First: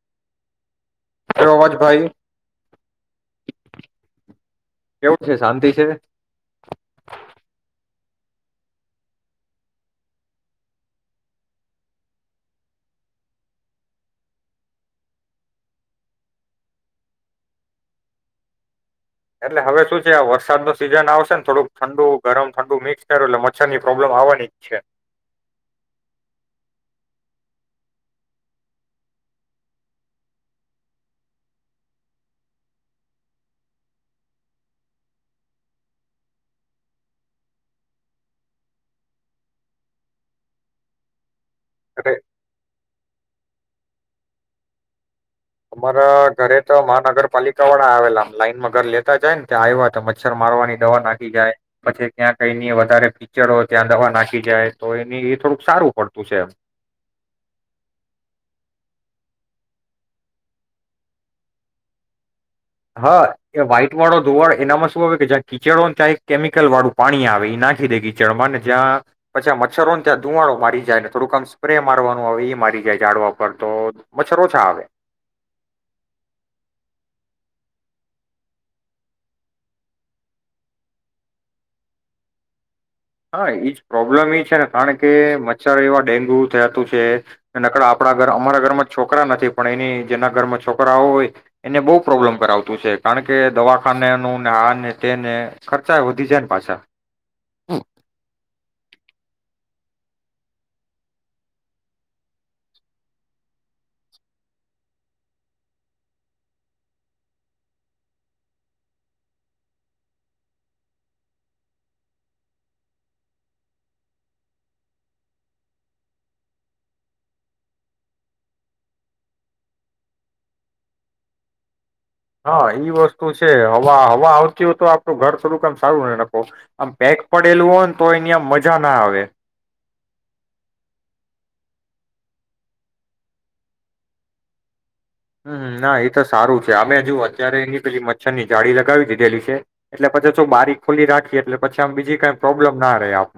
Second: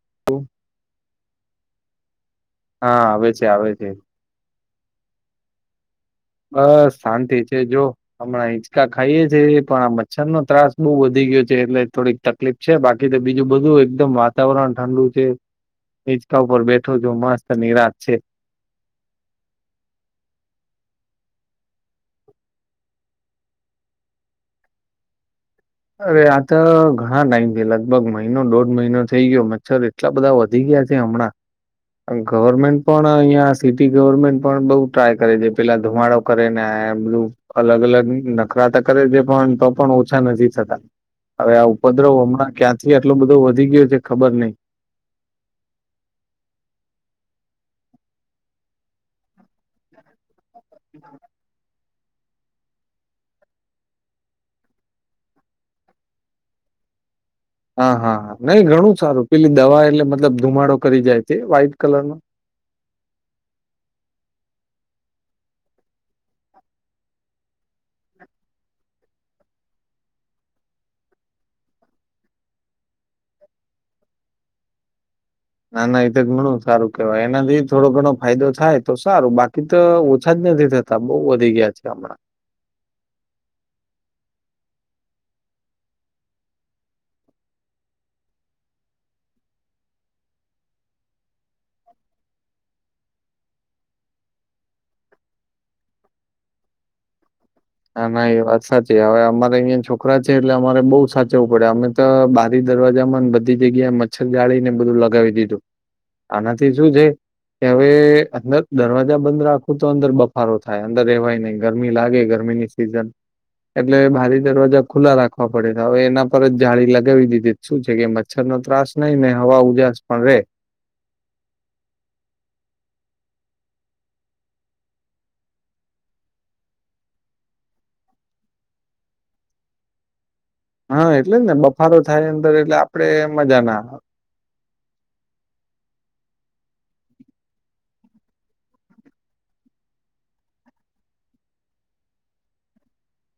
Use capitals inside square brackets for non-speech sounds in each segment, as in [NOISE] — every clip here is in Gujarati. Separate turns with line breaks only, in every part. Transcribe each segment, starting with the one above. [INAUDIBLE]
મોજ ભાઈ.
હા આવે છે આવે છે.
કેવું છે શાંતિ છે?
બસ શાંતિ છે જો. હમણાં હિંચકા ખાઈએ છે પણ આ મચ્છરનો ત્રાસ બહુ વધી ગયો છે એટલે થોડીક તકલીફ છે બાકી તો બીજું બધું એકદમ વાતાવરણ ઠંડુ છે હિંચકા ઉપર બેઠો છું મસ્ત નિરાંત છે.
એટલે હવે શું છે આ વરસાદનું સિઝન આવશેને થોડુંક ઠંડુ ગરમ ઠંડુ મિક્સ કર્યું એટલે મચ્છરની પ્રોબ્લેમ આવવાની જ છે.
અરે આ તો ઘણા ટાઈમથી લગભગ મહિનો દોઢ મહિનો થઈ ગયો મચ્છર એટલા બધા વધી ગયા છે હમણાં ગવર્મેન્ટ પણ અહિયાં સિટી ગવર્મેન્ટ પણ બઉુ ટ્રાય કરે છે પેલા ધુમાડો કરેને બધું અલગ અલગ નખરાતા કરે છે પણ તો પણ ઓછા નથી. છતાં હવે આ
અરે
ઉપદ્રવ હમણાં ક્યાં આટલો બધો વધી ગયો છે ખબર નહીં.
અમારા ઘરે તો મહાનગરપાલિકા વાળા આવેલા લાઈનમાં ઘર લેતા જાયને ત્યાં આવ્યા હતા. મચ્છર મારવાની દવા નાખી જાય. પછી ત્યાં કઈની વધારે કીચડ હોય ત્યાં દવા નાખી જાય તો એની એ થોડુંક સારું પડતું છે એમ.
હા હા નહી ઘણું સારું પેલી દવા એટલે મતલબ ધુમાડો કરી જાય છે વ્હાઈટ કલરનો.
હા એ વ્હાઈટ વાળો ધુવાળો એનામાં શું આવે કે જ્યાં કીચડોને ત્યાં એક કેમિકલ વાળું પાણી આવે એ નાખી દે કીચડમાં ને જ્યાં પછા મચ્છરોને ત્યાં ધુવાડો મારી જાય ને થોડુંક આમ સ્પ્રે મારવાનું આવે એ મારી જાય જાડવા પર તો મચ્છર ઓછા આવે.
નાના એ તો જ ઘણું સારું કેવાય એનાથી થોડો ઘણો ફાયદો થાય તો સારું બાકી તો ઓછા જ નથી થતા બહુ વધી ગયા છે હમણાં.
હા એજ પ્રોબ્લેમ એ છે ને કારણ કે મચ્છરો એવા ડેન્ગ્યુ થયાતું છે નકર આપણા ઘર અમારા ઘરમાં છોકરા નથી પણ એની જેના ઘરમાં છોકરાઓ હોય એને બહુ પ્રોબ્લેમ કરાવતું છે કારણ કે દવાખાનેનું ને આ ને તેને ખર્ચા વધી જાયને પાછા.
હા ના એ વાત સાચી હવે આમા અહીં છોકરા છે એટલે અમારે બોઉ‌ સાચવું પડે અમે તો બારી દરવાજા બધી જગ્યાએ મચ્છર જાળીને બધું લગાવી દીધું આનાથી શું છે કે હવે અંદર દરવાજા બંધ રાખો તો અંદર બફારો થાય અંદર રેવાય નહીં ગરમી લાગે ગરમીની સિઝન એટલે બારે દરવાજા ખુલ્લા રાખવા પડે છે હવે એના પર જ જાળી લગાવી દીધી શું છે કે મચ્છરનો ત્રાસ નહી ને હવા ઉજાસ પણ રે
હા ઈ વસ્તુ છે હવા હવા આવતી હોય તો આપડું ઘર થોડુંકમ સારું ને નખો આમ પેક પડેલું હોય ને તો એની આમ મજા ના આવે.
હા એટલે જ ને બફારો થાય અંદર એટલે આપડે મજા ના આ
હમ ના એ તો સારું છે અમે જુ અત્યારે એની પેલી મચ્છરની જાળી લગાવી દીધેલી છે એટલે પછી જો બારીક ખોલી રાખીએ એટલે પછી આમ બીજી કઈ પ્રોબ્લેમ ના રહે આમ.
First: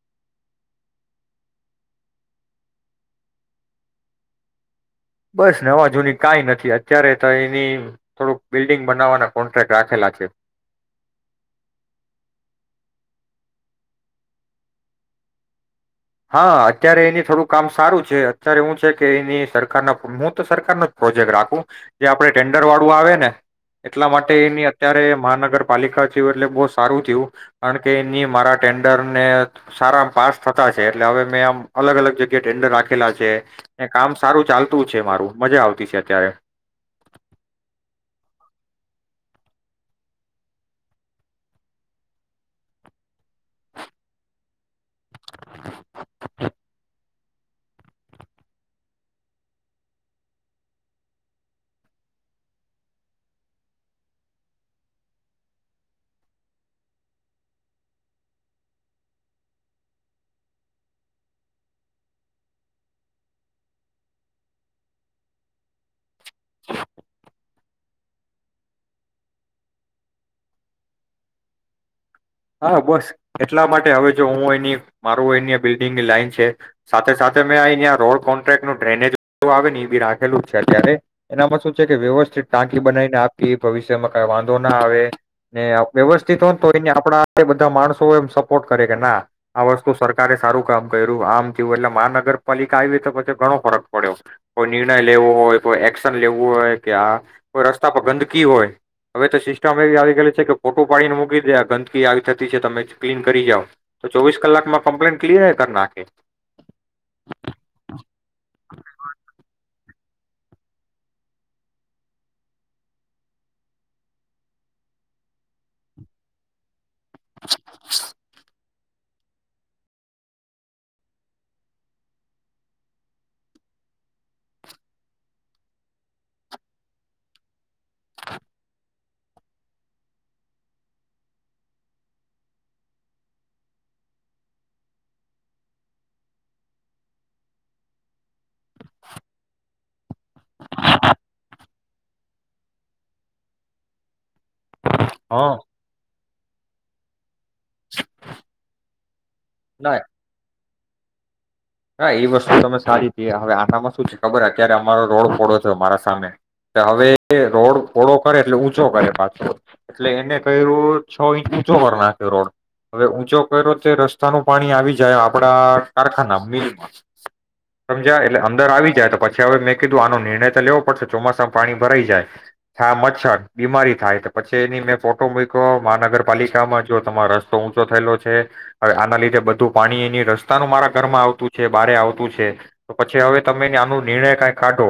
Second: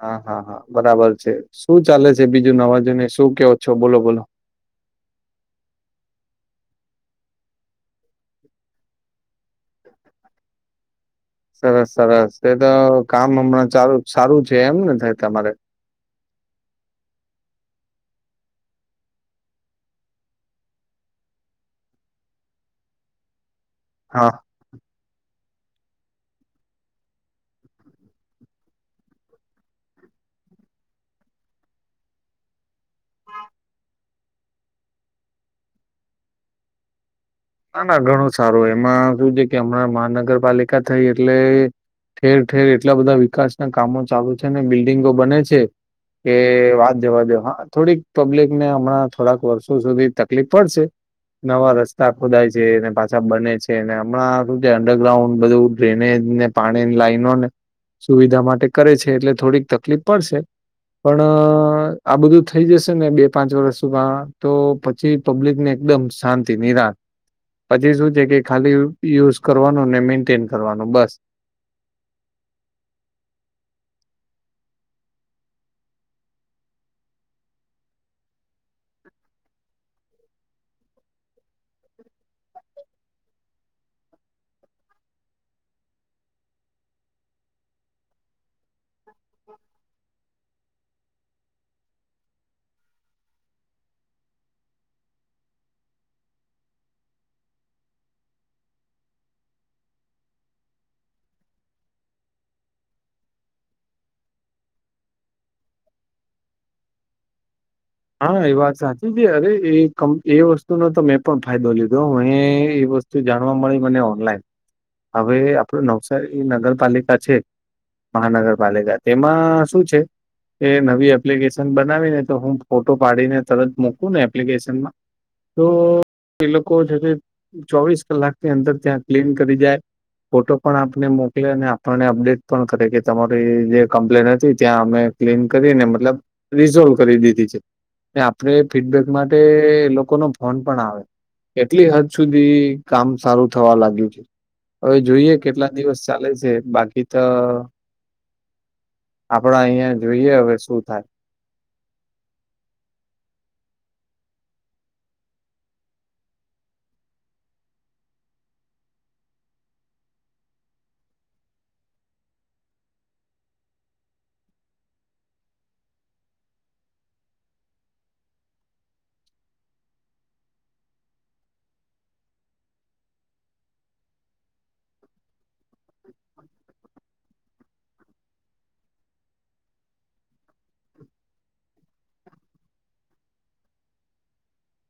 હા હા હા બરાબર છે શું ચાલે છે બીજું નવાજને શું કેવો છો બોલો બોલો.
બસ નવા જૂની કાઈ નથી અત્યારે તો એની થોડુંક બિલ્ડિંગ બનાવવાના કોન્ટ્રાક્ટ રાખેલા છે.
સરસ સરસ એ તો કામ હમણાં ચાલુ સારું છે એમને થાય તમારે.
હા અત્યારે એની થોડું કામ સારું છે અત્યારે હુ છે કે એની સરકારના હું તો સરકારનો જ પ્રોજેક્ટ રાખું જે આપડ ટેન્ડર વાળું આવેને એટલા
હા
માટે એની અત્યારે મહાનગર પાલિકા જેવુ એટલે બો સારું થીયું કારણ કે એની મારા ટેન્ડર ને સારા પાસ થતા એટલે હવે મે આમ અલગ અલગ જગ્યા ટેન્ડર રાખેલા છે એ કામ સારું ચાલતું છે મારું મજા આવતી છે અત્યારે
ના ના ઘણું સારું એમાં શું છે કે હમણાં મહાનગરપાલિકા થઈ એટલે ઠેર ઠેર એટલા બધા વિકાસ ના કામો ચાલુ છે ને બી. વિંગો બને છે કે વાત જવા દો. હા થોડીક પબ્લિક ને હમણાં થોડાક વર્ષો સુધી તકલીફ પડશે નવા રસ્તા ખોદાય છે ને પાછા બને છે ને હમણાં હારુ જે અંડરગ્રાઉન્ડ બધું ડ્રેનેજ ને પાણીની લાઈનોને સુવિધા માટે કરે છે એટલે થોડીક તકલીફ પડશે પણ આ બધું થઈ જશે ને બે પાંચ વર્ષમાં તો પછી પબ્લિક ને એકદમ શાંતિ નિરાત પછી શું છે કે ખાલી યુઝ કરવાનું ને મેન્ટેન કરવાનું બસ.
હા, બસ એટલા માટે હવે જો હું એની મારું અહીંયા બિલ્ડીંગની લાઈન છે સાથે સાથે મેં અહીંયા રોડ કોન્ટ્રાક્ટનું ડ્રેનેજ આવે ને એ બી રાખેલું જ છે અત્યારે એનામાં શું છે કે વ્યવસ્થિત ટાંકી બનાઈને આપી ભવિષ્યમાં કઈ વાંધો ના આવે ને વ્યવસ્થિત હો તો અહીંયા આપણા એ બધા માણસો એમ સપોર્ટ કરે કે ના આ વસ્તુ સરકારે સારું કામ કર્યું આમ થયું એટલે મહાનગરપાલિકા આવી તો પછી ઘણો ફરક પડ્યો કોઈ નિર્ણય લેવો હોય કોઈ એક્શન લેવું હોય કે આ કોઈ રસ્તા પર ગંદકી હોય હવે તો સિસ્ટમ એવી આવી ગલી છે કે ફોટું પાડીને મૂકી દેવ આ ગંદકી આવી થતી છે તમે ક્લીન કરી જાવ તો ચોવીસ કલાકમાં કમ્પ્લેન ક્લિયર એય કર નાખે.
હા એ વાત સાચી છે. અરે એ એ વસ્તુનો તો મેં પણ ફાયદો લીધો હ એ વસ્તુ જાણવા મળી મને ઓનલાઈન હવે આપણે નવસારી નગરપાલિકા તા છે મહાનગરપાલિકા તેમાં શું છે કે એ નવી એપ્લિકેશન બનાવીને તો હું ફોટો પાડીને તરત મોકું ને એપ્લિકેશનમાં તો એ લોકો જોજે ચોવીસ કલાક ની અંદર ત્યાં ક્લીન કરી જાય ફોટો પણ આપને મોકલે અને આપણને અપડેટ પણ કરે કે તમારી જે કમ્પ્લેન હતી ત્યાં અમે ક્લીન કરીને મતલબ રીઝોલ્વ કરી દીધી છે. આપણે ફીડબેક માટે એ લોકોનો ફોન પણ આવે એટલી હદ સુધી કામ સારું થવા લાગ્યું છે. હવે જોઈએ
હા
કેટલા દિવસ ચાલે છે બાકી તો આપડા અહિયાં જોઈએ હવે શું [UNINTELLIGIBLE]
હા એ વસ્તુ તમે સારી છે હવે આનામાં શું છે ખબર અત્યારે અમારો રોડ પહોળો થયો મારા સામે હવે રોડ ફોળો કરે એટલે ઊંચો કરે પાછો એટલે એને કર્યો છ ઇંચ ઊંચો પર નાખ્યો રોડ હવે ઊંચો કર્યો તે રસ્તાનું પાણી આવી જાય આપડા કારખાનામાં મીલમાં સમજાય એટલે અંદર આવી જાય તો પછી હવે મેં કીધું આનો નિર્ણય તો લેવો પડશે ચોમાસામાં પાણી ભરાઇ જાય થા મચ્છર બીમારી થાય તો પછી એની મેં ફોટો મૂયકો મહાનગરપાલિકામાં જો તમારો રસ્તો ઊંચો થયેલો છે હવે આના લીધે બધું પાણી અહીંયા રસ્તાનું મારા ઘરમાં આવ તું છે બારે આવતું છે તો પછી હવે તમે આનો નિર્ણય કાઈ કાઢો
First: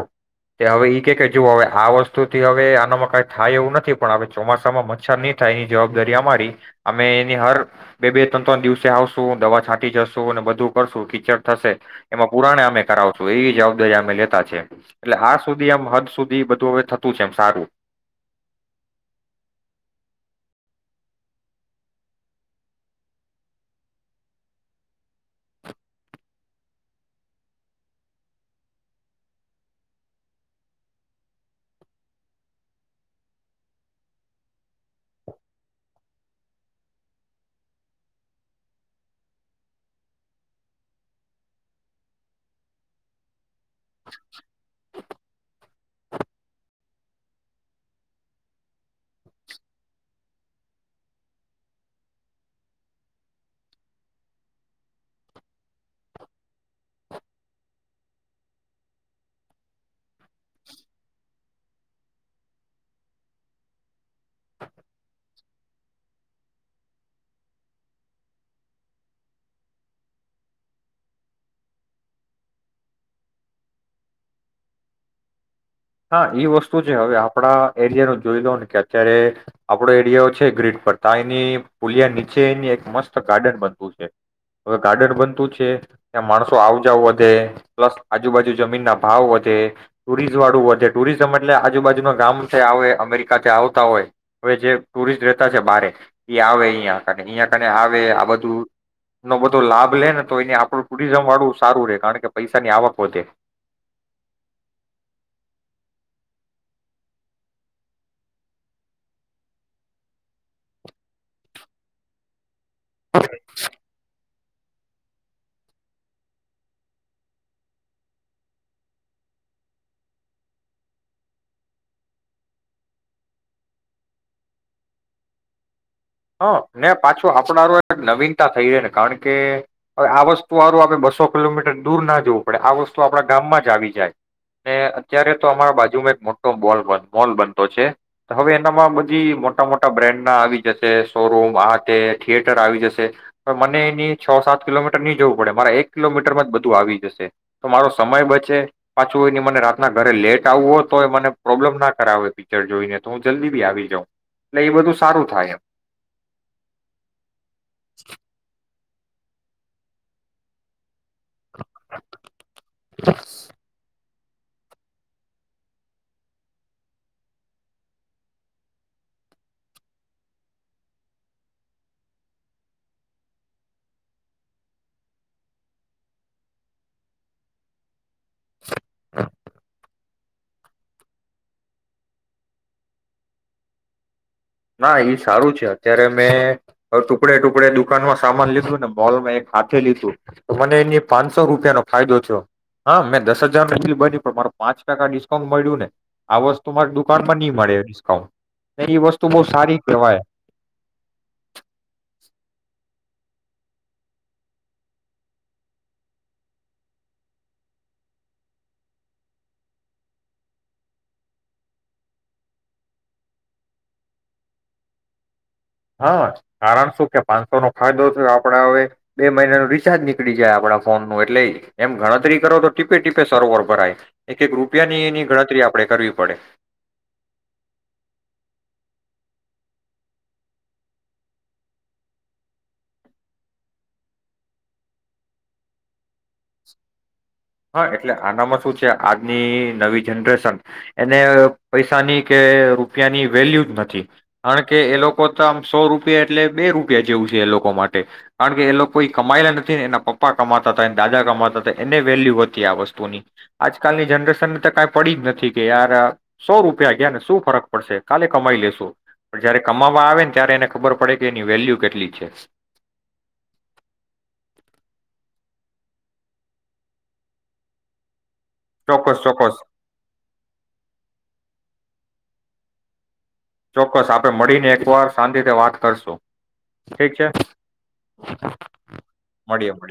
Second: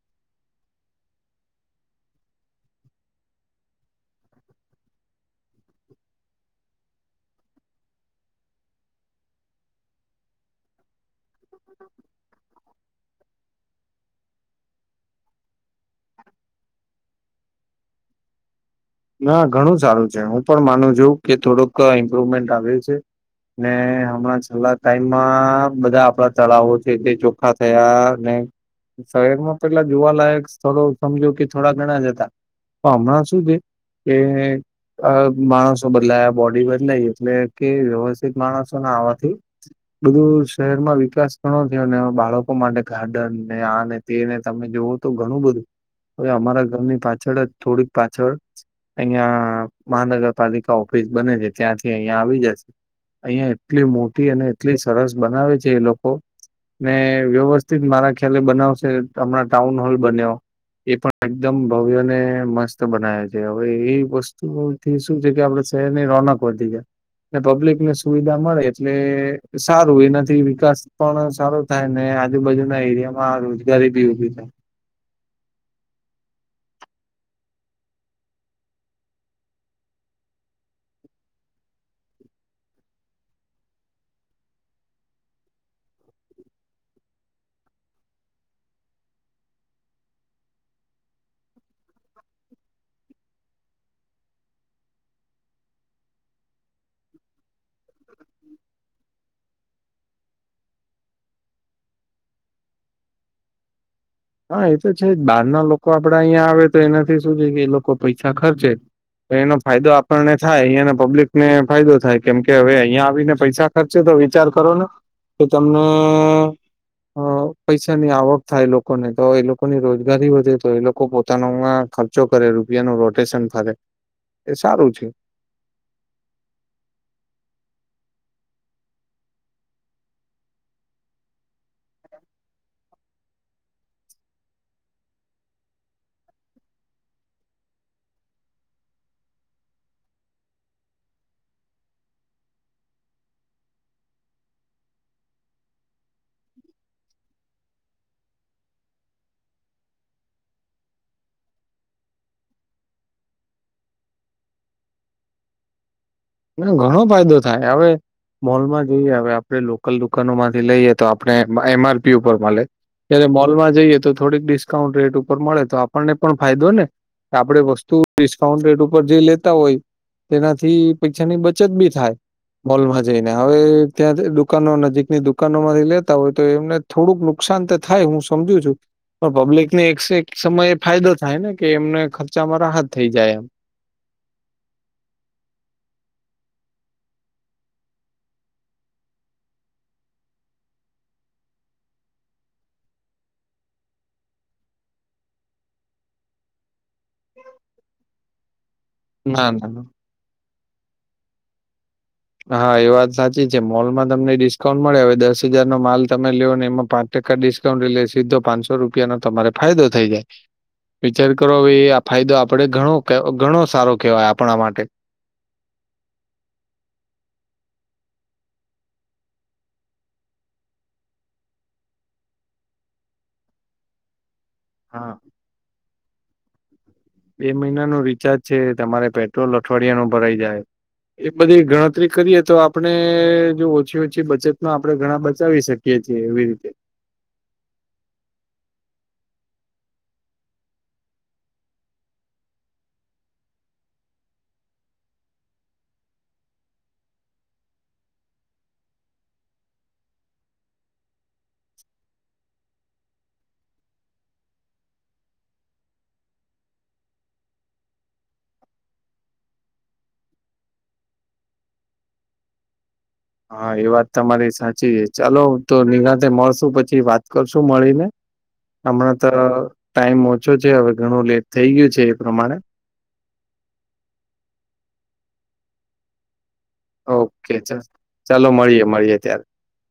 તે હવે ઈ કે જુઓ હવે આ વસ્તુથી હવે આનામાં કાઈ થાય એવું નથી પણ હવે ચોમાસામાં મચ્છર નહી થાય એની જવાબદારી અમારી અમે એની હર બે-બે ત્રણ-ત્રણ દિવસે આવશું દવા છાટી જશું અને બધું કરશું કીચડ થશે એમાં પુરાણેય અમે કરાવશું એવી જવાબદારી અમે લેતા છે એટલે આ સુધી આમ હદ સુધી બધું હવે થતું છે એમ સારું.
ના ઘણું સારું છે હું પણ માનું છું કે થોડુંક ઇમ્પ્રુવમેન્ટ આવ્યું છે ને હમણાં છેલ્લા ટાઈમમાં બધા આપણા તળાવો છે તે ચોખ્ખા થયા ને શહેરમાં પેલા જોવાલાયક સ્થળો થોડો સમજો કે થોડા ઘણા જ હતા પણ હમણાં શું છે કે આ માણસો બદલાયા બોડી બદલાઈ એટલે કે વ્યવસ્થિત માણસોને આવાથી બધું શહેરમાં વિકાસ ઘણો થયો ને બાળકો માટે ગાર્ડન ને આને તેને તમે જોવ તો ઘણું બધું હવે અમારા ઘરની પાછળ જ થોડીક પાછળ અહીંયા મહાનગરપાલિકા ઓફિસ બને છે ત્યાંથી અહિયાં આવી જશે અહિયાં એટલી મોટી અને એટલી સરસ બનાવે છે એ લોકો ને વ્યવસ્થિત મારા ખ્યાલે બનાવશે હમણાં ટાઉન હોલ બન્યો એ પણ એકદમ ભવ્યને મસ્ત બનાયો છે. હવે એ વસ્તુથી શું છે કે આપણા શહેરની રોનક વધી જાય પબ્લિકને સુવિધા મળે એટલે સારું એનાથી વિકાસ પણ સારો થાય ને આજુબાજુના એરિયામાં રોજગારી બી ઉભી થાય.
હા એ વસ્તુ છે હવે આપણા એરિયાનું જ જોઈ લો ને કે અત્યારે આપણો એરિયા છે ગ્રીટ પર તાઈની પુલિયા નીચે અહીંયા એક મસ્ત ગાર્ડન બનતું છે હવે ગાર્ડન બનતું છે ત્યાં માણસો આવજાવ વધે પ્લસ આજુબાજુ જમીનના ભાવ વધે, ટુરિઝવાળુ વધ ટુરિઝમ એટલે આજુબાજુના ગામથી આવે અમેરિકાથી આવતા હોય હવે જે ટુરિસ્ટ રહેતા છે બારે ઈ આવે અહીંયા [UNINTELLIGIBLE] અહીંયા તાણે આવે આ બધું નો લાભ લે ને તો આપણું ટુરિઝમવાળુ સારું રે કારણ કે પૈસાની આવક વધે.
હા એ તો છે જ બહાર ના લોકો આપણા અહીયાં આવે તો એનાથી શું છે કે ઈ લોકો પૈસા ખર્ચે તો એનો ફાયદો આપણને થાય અહીયાને પબ્લિકને ફાયદો થાય કેમ કે કે હવે અહીંયા આવીને પૈસા ખર્ચે તો વિ વિચાર કરો ને કે તમને પૈસાની અ આવક થાય લોક લોકોને તો એ લોકોની રોજગારી વધે તો એ લોકો પોતાનોમાં ખર્ચો કરે રૂપિયાનું રોટેશન ફરે એ સારું છે.
હા ને પાછો આપણા નવીનતા થઈએ ને કારણ કે હવે આ વસ્તુ હારુ આપણે બસો કિલોમીટર દૂર ના જવું પડે આ વસ્તુ આપડા ગામમાં જ આવી જાય ને અત્યારે તો અમારા બાજુમાં એક મોટો મોલ મોલ બનતો છે હવે એનામાં બધી મોટા મોટા બ્રાન્ડના આવી જશે. શોરૂમ આ તે થિયેટર આવી જશે તો મને એની છ સાત કિલોમીટર નહી જવું પડે મારે એક કિલોમીટરમાં જ બધું આવી જશે તો મારો સમય બચે પાછું એની મને રાતના ઘરે લેટ આવવું હોય તોય મને પ્રોબ્લેમ ના કરાવે પિક્ચર જોઈને તો હું જલ્દી બી આવી જાઉં એટલે એ બધું સારું થાય એમ.
ના ઘણો ફાયદો થાય હવે મોલમાં જોઈએ હવે આપણેે લોકલ દુકાનોમાંથી લઈએ તો આપ પણે એમ આર પી ઉપર મલે જ્યારે મોલમાં જઈએ તો થોડીક ડિસ્કાઉન્ટ રેટ ઉપર મળે તો આપણને પણ ફાયદો ને કે આપણે વસ્તુ ડિસ્કાઉન્ટ રેટ ઉપર જે લેતા હોય તેનાથી પૈસાની ની બચત બી થાય મોલમાં જાઈને હવે ત્યાં દુકાનો નજીકની દુકાનોમાંથી લેતા હોય તો એમને થોડુંક નુકસાન તો થાય હું સમજુ છું પણ પબ્લિક ને એક સમય એ ફાયદો થાય ને કે એમને ખર્ચામાં રાહત થઈ જાય એમ.
ના એ સારું છે અત્યારે મેં ટુકડે ટુકડે દુકાનમાં સામાન લીધું ને મોલમાં એક હાથે લીધું તો મને એની પાંચસો રૂપિયાનોો ફાયદો થયો હા મેં દસ હજાર ન એટલી બની પણ માર પાંચ ટકા ડિસ્કાઉન્ટ મળ્યું ને આ વસ્તુ મારી દુકાનમાં ની મળે ડિસ્કાઉન્ટ. તો
એમ
બો
ના ના
સારી કેવાય.
હા એ વાત સાચી છે મોલમાં તમને ડિસ્કાઉન્ટ મળે હવે દસ હજારનો માલ તમે લો ને એમાં પાંચ ટકા ડિસ્કાઉન્ટ એટલે સીધો પાંચસો રૂપિયાનો તમારે ફાયદો થઈ જાય વિચાર કરોવે આ ફાયદો આપણે ઘણો સારો કેહેવાય આપણા માટે.
હા કારણ શું કે પાંચસો નો ફાયદો થ આપડા હવે બે મહિના નું રિચાર્જ નીકળી જાય આપડા ફોન નું એટલે એમ ગણતરી કરો તો ટીપે ટીપે સરોવર ભરાય. એક એક
હા,
રૂપિયાનીની ગણતરી આપડે કરવી મળે
બે મહિના નું રિચાર્જ છે તમારે પેટ્રોલ અઠવાડિયા નું ભરાઈ જાય એ બધી ગણતરી કરીએ તો આપણે જો ઓછી ઓછી બચતમાં આપણે ઘણા બચાવી શકીએ છીએ એવી રીતે.
હા એટલે આનામાં શું છે આજની નવી જનરેશન એને પૈસાની કે રૂપિયાની વેલ્યુ જ નથી કારણ કે એ લોકો તો આમ સો રૂપિયા એટલે બે રૂપિયા જેવું છે એ લોકો માટે કારણ કે એ લોકો કોઈ કમાયલા નથીને એના પપ્પા કમાતા હતા દાદા કમાતા હતા એને વેલ્યુ હતી આ વસ્તુની આજકાલની જનરે
હા એ વાત તમારી સાચી છે ચાલો તો નિનાતે મળશું પછી વાત કરશું મળીને. હમણાં
ચોક્કસ
તો
ચોક્કસ
ટાઈમ ઓછો છે હવે ઘણું લેટ થઈ ગયું છે. પ્રમાણે
ચોક્કસ આપડે મળીને એકવાર શાંત રીતે વાત કરશું. ઠીક છે
ઓકે ચ ચાલો મળીએે મળીએે ત્યારે.
મળીએ મળીએ